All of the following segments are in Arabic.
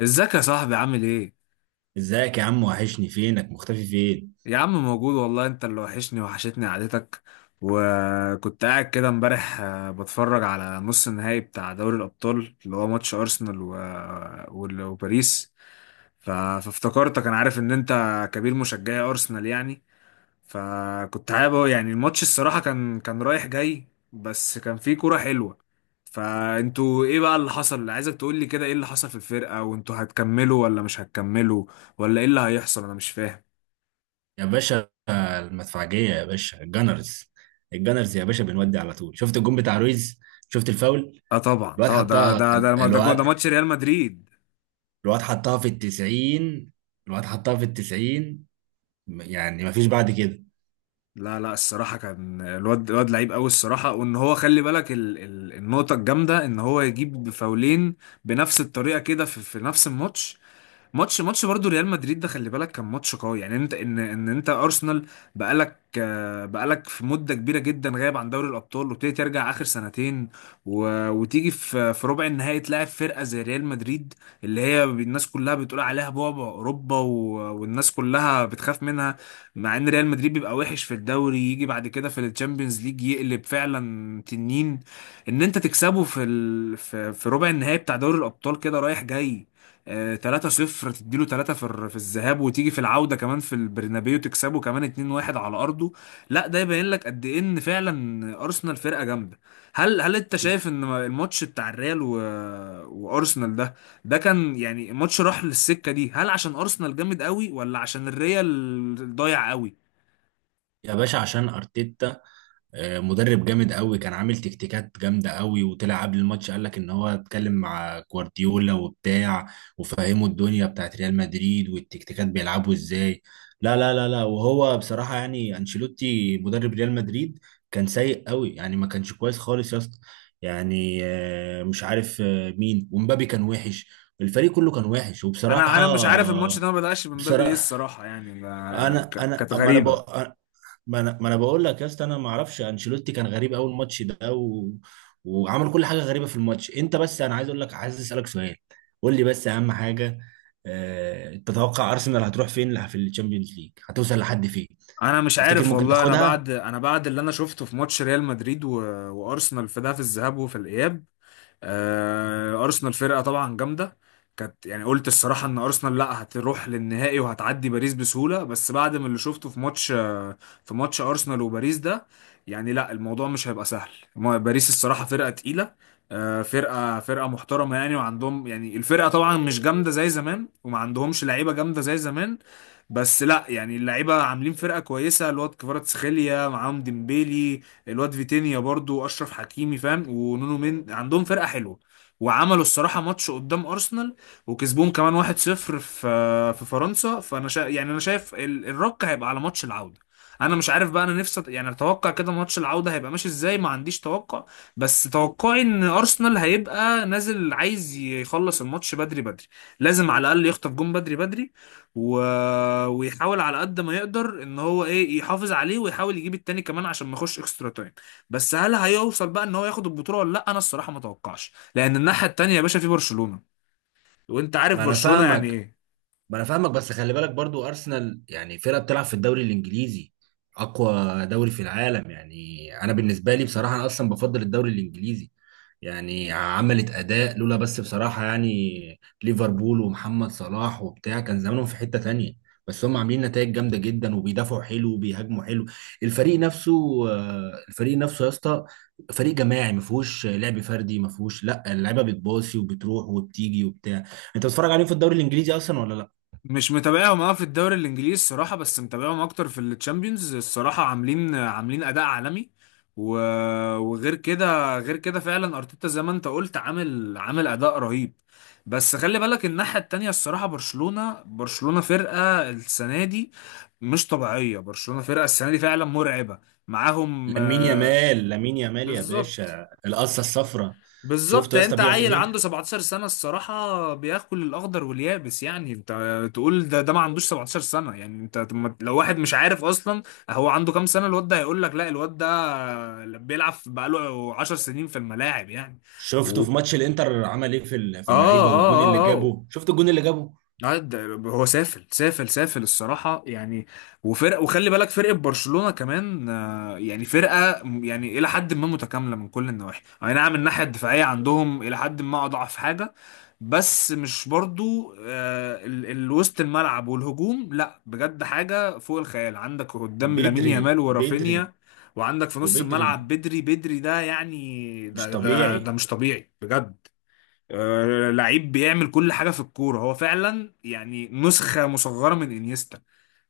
ازيك يا صاحبي عامل ايه؟ ازيك يا عم، وحشني، فينك مختفي فين؟ يا عم موجود والله، انت اللي وحشني وحشتني قعدتك. وكنت قاعد كده امبارح، بتفرج على نص النهائي بتاع دوري الأبطال اللي هو ماتش أرسنال وباريس. فافتكرتك، انا عارف ان انت كبير مشجعي أرسنال يعني. يعني الماتش الصراحة كان رايح جاي، بس كان فيه كورة حلوة. فانتوا ايه بقى اللي حصل؟ عايزك تقولي كده ايه اللي حصل في الفرقة، وانتوا هتكملوا ولا مش هتكملوا؟ ولا ايه اللي هيحصل، انا مش فاهم. يا باشا المدفعجية، يا باشا الجانرز. الجانرز يا باشا، بنودي على طول. شفت الجون بتاع رويز؟ شفت الفاول؟ اه طبعا الواد طبعا، ده حطها، ده ده ده جون، ده الواد، ماتش ريال مدريد. الواد حطها في التسعين، الواد حطها في التسعين. يعني مفيش بعد كده. لا لا، الصراحه كان الواد لعيب قوي الصراحه. وان هو خلي بالك ال النقطه الجامده ان هو يجيب فاولين بنفس الطريقه كده في نفس الماتش. ماتش برضو ريال مدريد ده، خلي بالك كان ماتش قوي. يعني انت ان انت ارسنال بقالك، بقالك في مده كبيره جدا غايب عن دوري الابطال، وابتدي ترجع اخر سنتين، وتيجي في ربع النهائي تلاعب فرقه زي ريال مدريد، اللي هي الناس كلها بتقول عليها بعبع اوروبا، والناس كلها بتخاف منها. مع ان ريال مدريد بيبقى وحش في الدوري، يجي بعد كده في الشامبيونز ليج يقلب فعلا تنين. ان انت تكسبه في ربع النهائي بتاع دوري الابطال كده رايح جاي، آه، 3-0 تديله 3 في الذهاب، وتيجي في العودة كمان في البرنابيو تكسبه كمان 2-1 على أرضه. لا ده يبين لك قد إيه إن فعلا أرسنال فرقة جامدة. هل أنت شايف إن الماتش بتاع الريال وأرسنال ده، ده كان يعني ماتش راح للسكة دي، هل عشان أرسنال جامد قوي ولا عشان الريال ضايع قوي؟ يا باشا عشان ارتيتا، مدرب جامد قوي، كان عامل تكتيكات جامده قوي، وطلع قبل الماتش قال لك ان هو اتكلم مع جوارديولا وبتاع، وفهمه الدنيا بتاعت ريال مدريد والتكتيكات بيلعبوا ازاي. لا لا لا لا، وهو بصراحه يعني انشيلوتي مدرب ريال مدريد كان سيء قوي، يعني ما كانش كويس خالص يا اسطى. يعني مش عارف مين، ومبابي كان وحش. الفريق كله كان وحش، أنا وبصراحه. أنا مش عارف الماتش ده ما بدأش من باب إيه بصراحه، الصراحة، يعني ده انا انا كانت اما انا غريبة. بقى. ما انا بقول لك يا اسطى، انا ما اعرفش، انشيلوتي كان غريب اول ماتش ده، و... وعمل كل حاجه غريبه في الماتش. انت بس انا عايز اقول لك، عايز اسالك سؤال، قول لي بس اهم حاجه. تتوقع ارسنال هتروح فين في الشامبيونز ليج؟ هتوصل لحد فين؟ انا مش تفتكر عارف ممكن والله، انا تاخدها؟ بعد انا بعد اللي انا شفته في ماتش ريال مدريد وارسنال في ده، في الذهاب وفي الاياب، ارسنال فرقه طبعا جامده. كانت يعني قلت الصراحه ان ارسنال لا هتروح للنهائي وهتعدي باريس بسهوله، بس بعد ما اللي شفته في ماتش، في ماتش ارسنال وباريس ده، يعني لا، الموضوع مش هيبقى سهل. باريس الصراحه فرقه تقيله، فرقه محترمه يعني. وعندهم يعني الفرقه طبعا مش جامده زي زمان، وما عندهمش لعيبه جامده زي زمان. بس لا، يعني اللعيبه عاملين فرقه كويسه. الواد كفاراتسخيليا، معاهم ديمبيلي، الواد فيتينيا برضو، اشرف حكيمي فاهم، ونونو مين. عندهم فرقه حلوه، وعملوا الصراحه ماتش قدام ارسنال، وكسبوهم كمان 1-0 في فرنسا. يعني انا شايف الرك هيبقى على ماتش العوده. انا مش عارف بقى، انا نفسي، يعني اتوقع كده ماتش العوده هيبقى ماشي ازاي، ما عنديش توقع. بس توقعي ان ارسنال هيبقى نازل عايز يخلص الماتش بدري بدري. لازم على الاقل يخطف جون بدري بدري، و... ويحاول على قد ما يقدر ان هو ايه يحافظ عليه، ويحاول يجيب التاني كمان عشان ما يخش اكسترا تايم. بس هل هيوصل بقى ان هو ياخد البطوله ولا لا؟ انا الصراحه ما اتوقعش، لان الناحيه التانيه يا باشا في برشلونه، وانت عارف ما انا برشلونه يعني فاهمك، ايه. ما انا فاهمك، بس خلي بالك برضو، ارسنال يعني فرقه بتلعب في الدوري الانجليزي، اقوى دوري في العالم. يعني انا بالنسبه لي بصراحه، انا اصلا بفضل الدوري الانجليزي. يعني عملت اداء لولا، بس بصراحه يعني ليفربول ومحمد صلاح وبتاع كان زمانهم في حته تانية. بس هم عاملين نتائج جامده جدا، وبيدافعوا حلو، وبيهاجموا حلو. الفريق نفسه، الفريق نفسه يا اسطى. فريق جماعي، ما فيهوش لعب فردي، ما فيهوش، لا، اللعيبه بتباصي وبتروح وبتيجي وبتاع. انت بتتفرج عليهم في الدوري الانجليزي اصلا ولا لا؟ مش متابعهم اه في الدوري الانجليزي الصراحه، بس متابعهم اكتر في التشامبيونز الصراحه. عاملين اداء عالمي، و... وغير كده غير كده فعلا ارتيتا زي ما انت قلت عامل اداء رهيب. بس خلي بالك الناحيه التانيه الصراحه، برشلونه فرقه السنه دي مش طبيعيه. برشلونه فرقه السنه دي فعلا مرعبه، معاهم، لامين يامال، لامين يامال يا بالظبط. باشا، القصه الصفراء. شفته بالظبط، يا يعني اسطى انت بيعمل عيل عنده ايه؟ 17 سنة الصراحة، بياكل الأخضر واليابس. يعني انت تقول ده ما عندوش 17 سنة، يعني انت طب لو واحد مش عارف أصلا هو عنده كام سنة، الواد ده هيقول لك لا، الواد ده بيلعب بقاله 10 سنين في الملاعب يعني. شفته و... في اه ماتش الانتر عمل ايه في اه اللعيبه؟ والجون اللي اه اه جابه، شفت الجون اللي جابه؟ آه، ده- هو سافل سافل سافل الصراحة يعني. وفرق، وخلي بالك فرقة برشلونة كمان، يعني فرقة، يعني إلى حد ما متكاملة من كل النواحي. أي نعم الناحية الدفاعية عندهم إلى حد ما أضعف حاجة، بس مش برضو، وسط الملعب والهجوم، لا بجد حاجة فوق الخيال. عندك قدام لامين بدري يامال بدري، ورافينيا، وعندك في نص وبدري الملعب بدري. بدري ده يعني مش ده طبيعي. مش طبيعي بجد. لعيب بيعمل كل حاجة في الكورة، هو فعلا يعني نسخة مصغرة من انيستا.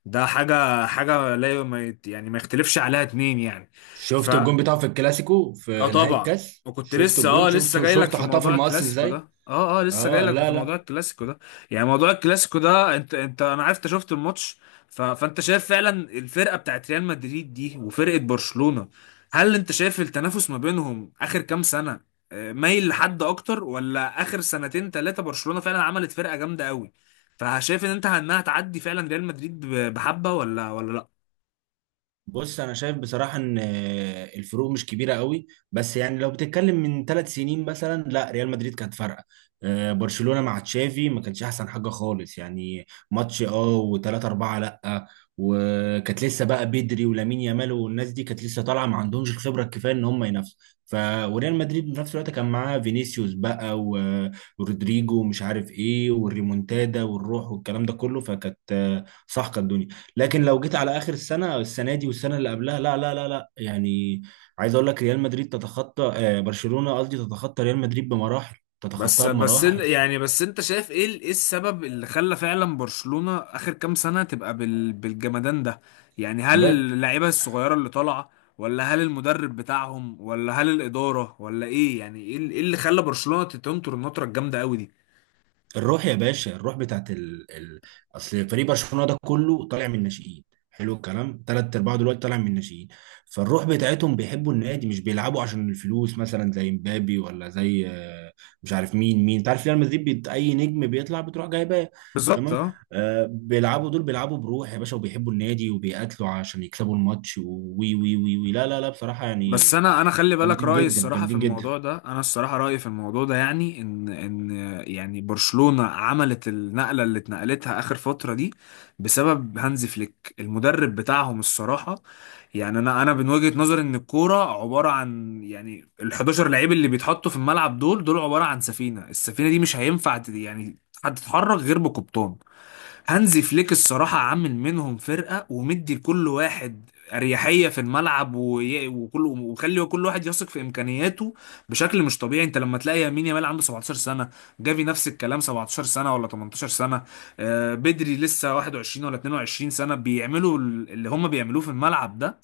ده حاجة، حاجة لا ي- ما يت- يعني ما يختلفش عليها اتنين يعني. ف شفت الجون بتاعه في الكلاسيكو اه في نهائي طبعا. الكاس؟ وكنت شفت لسه، الجون؟ لسه شفته جاي لك شفته في حطها في موضوع المقص الكلاسيكو ده. ازاي؟ اه اه، لسه جاي اه، لك لا في موضوع لا. الكلاسيكو ده. يعني موضوع الكلاسيكو ده، انت انا عرفت شفت الماتش. فانت شايف فعلا الفرقه بتاعت ريال مدريد دي وفرقه برشلونه، هل انت شايف التنافس ما بينهم اخر كام سنه مايل لحد اكتر، ولا اخر سنتين ثلاثه برشلونه فعلا عملت فرقه جامده قوي؟ فشايف ان انت انها تعدي فعلا ريال مدريد، بحبه، ولا لا؟ بص، انا شايف بصراحه ان الفروق مش كبيره قوي، بس يعني لو بتتكلم من 3 سنين مثلا، لا، ريال مدريد كانت فارقه. برشلونه مع تشافي ما كانش احسن حاجه خالص يعني. ماتش وثلاثة أربعة، لا. وكانت لسه بقى بدري ولامين يامال والناس دي كانت لسه طالعه، ما عندهمش الخبره الكفايه ان هم ينافسوا. ف وريال مدريد في نفس الوقت كان معاه فينيسيوس بقى، و- ورودريجو ومش عارف ايه والريمونتادا والروح والكلام ده كله، فكانت صح كانت الدنيا. لكن لو جيت على اخر السنه، السنه دي والسنه اللي قبلها، لا لا لا لا، يعني عايز اقول لك ريال مدريد تتخطى برشلونه، قصدي تتخطى ريال مدريد بمراحل، بس تتخطاها بس بمراحل. يعني بس انت شايف ايه، ايه السبب اللي خلى فعلا برشلونة اخر كام سنة تبقى بالجمدان ده؟ يعني هل اللعيبة الصغيرة اللي طالعة، ولا هل المدرب بتاعهم، ولا هل الإدارة، ولا ايه؟ يعني ايه إيه اللي خلى برشلونة تنطر النطرة الجامدة قوي دي؟ الروح يا باشا، الروح بتاعت اصل فريق برشلونه ده كله طالع من الناشئين. حلو الكلام، ثلاث ارباعه دلوقتي طالع من الناشئين. فالروح بتاعتهم بيحبوا النادي، مش بيلعبوا عشان الفلوس مثلا زي مبابي، ولا زي مش عارف مين، انت عارف ريال مدريد اي نجم بيطلع بتروح جايباه. بالظبط تمام. اه. بيلعبوا دول بيلعبوا بروح يا باشا، وبيحبوا النادي، وبيقاتلوا عشان يكسبوا الماتش، وي وي وي وي، لا لا لا، بصراحه بس يعني انا خلي بالك جامدين رأيي جدا، الصراحة في جامدين جدا. الموضوع ده، انا الصراحة رأيي في الموضوع ده يعني ان يعني برشلونة عملت النقلة اللي اتنقلتها اخر فترة دي بسبب هانز فليك المدرب بتاعهم الصراحة. يعني انا من وجهة نظري ان الكوره عباره عن يعني ال 11 لعيب اللي بيتحطوا في الملعب، دول عباره عن سفينه. السفينه دي مش هينفع، يعني هتتحرك غير بقبطان. هانزي فليك الصراحه عامل منهم فرقه، ومدي لكل واحد اريحيه في الملعب، وي- وكل وخلي كل واحد يثق في امكانياته بشكل مش طبيعي. انت لما تلاقي يمين يامال عنده 17 سنه، جافي نفس الكلام، 17 سنه ولا 18 سنه، بدري لسه 21 ولا 22 سنه بيعملوا اللي هم بيعملوه في الملعب ده،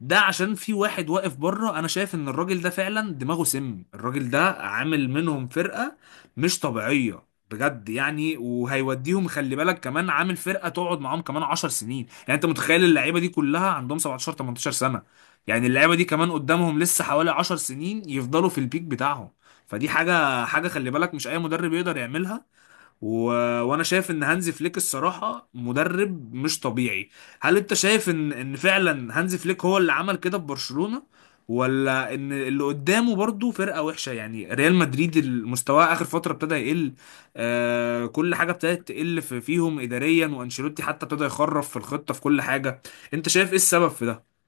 ده عشان في واحد واقف بره. انا شايف ان الراجل ده فعلا دماغه سم، الراجل ده عامل منهم فرقة مش طبيعية بجد يعني. وهيوديهم، خلي بالك كمان عامل فرقة تقعد معاهم كمان 10 سنين. يعني انت متخيل اللعيبة دي كلها عندهم 17 18 سنة؟ يعني اللعيبة دي كمان قدامهم لسه حوالي 10 سنين يفضلوا في البيك بتاعهم. فدي حاجة، خلي بالك مش اي مدرب يقدر يعملها، و... وانا شايف ان هانزي فليك الصراحه مدرب مش طبيعي. هل انت شايف ان فعلا هانزي فليك هو اللي عمل كده في برشلونه، ولا ان اللي قدامه برضو فرقه وحشه، يعني ريال مدريد المستوى اخر فتره ابتدى يقل؟ آه كل حاجه ابتدت تقل في فيهم اداريا، وانشيلوتي حتى ابتدى يخرف في الخطه في كل حاجه. انت شايف ايه السبب في ده؟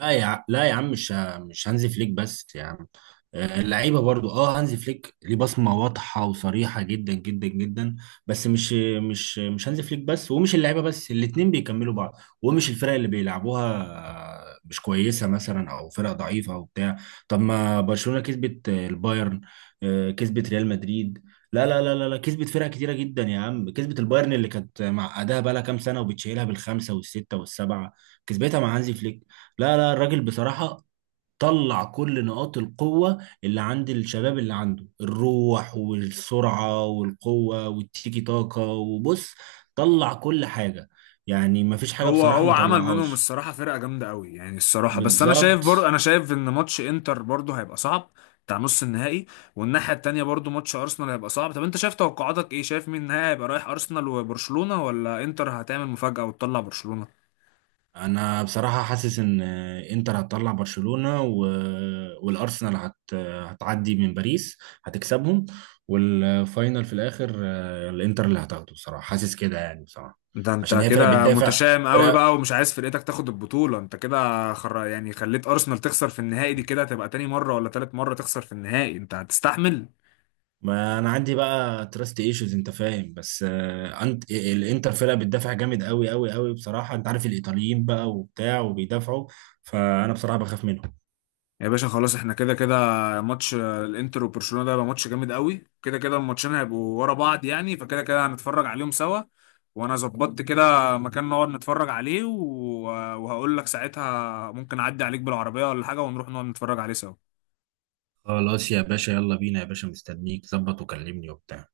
لا يا عم، مش هانزي فليك بس يا عم. اللعيبه برضو، هانزي فليك ليه بصمه واضحه وصريحه جدا جدا جدا. بس مش هانزي فليك بس، ومش اللعيبه بس، الاتنين بيكملوا بعض. ومش الفرق اللي بيلعبوها مش كويسه مثلا، او فرق ضعيفه، او بتاع. طب ما برشلونه كسبت البايرن، كسبت ريال مدريد. لا لا لا لا لا، كسبت فرق كتيره جدا يا عم، كسبت البايرن اللي كانت معقداها بقى لها كام سنه، وبتشيلها بالخمسه والسته والسبعه. كسبتها مع هانزي فليك. لا لا، الراجل بصراحة طلع كل نقاط القوة اللي عند الشباب، اللي عنده الروح والسرعة والقوة والتيكي تاكا، وبص، طلع كل حاجة. يعني مفيش حاجة هو بصراحة هو ما عمل منهم طلعهاش. الصراحة فرقة جامدة قوي يعني الصراحة. بس أنا شايف بالظبط. برضه أنا شايف إن ماتش إنتر برضه هيبقى صعب، بتاع نص النهائي. والناحية التانية برضه ماتش أرسنال هيبقى صعب. طب أنت شايف توقعاتك إيه؟ شايف مين النهائي هيبقى رايح أرسنال وبرشلونة، ولا إنتر هتعمل مفاجأة وتطلع برشلونة؟ أنا بصراحة حاسس إن إنتر هتطلع برشلونة، و... والأرسنال هت... هتعدي من باريس، هتكسبهم. والفاينل في الآخر، الإنتر اللي هتاخده بصراحة، حاسس كده يعني بصراحة. ده عشان أنت هي فرقة كده بتدافع. متشائم قوي بقى ومش عايز فرقتك تاخد البطولة. أنت كده، يعني خليت أرسنال تخسر في النهائي دي. كده هتبقى تاني مرة ولا تالت مرة تخسر في النهائي؟ أنت هتستحمل؟ ما انا عندي بقى تراست ايشوز، انت فاهم، بس انت الانتر فرقه بتدافع جامد قوي قوي قوي بصراحه، انت عارف الايطاليين بقى وبتاع وبيدافعوا. فانا بصراحه بخاف منهم. يا باشا خلاص، احنا كده كده. ماتش، الانتر وبرشلونة ده هيبقى ماتش جامد قوي كده كده، الماتشين هيبقوا ورا بعض، يعني فكده كده هنتفرج عليهم سوا. وانا ظبطت كده مكان نقعد نتفرج عليه، وهقول لك ساعتها ممكن اعدي عليك بالعربية ولا حاجة، ونروح نقعد نتفرج عليه سوا. خلاص يا باشا، يلا بينا يا باشا، مستنيك ظبط وكلمني وبتاع.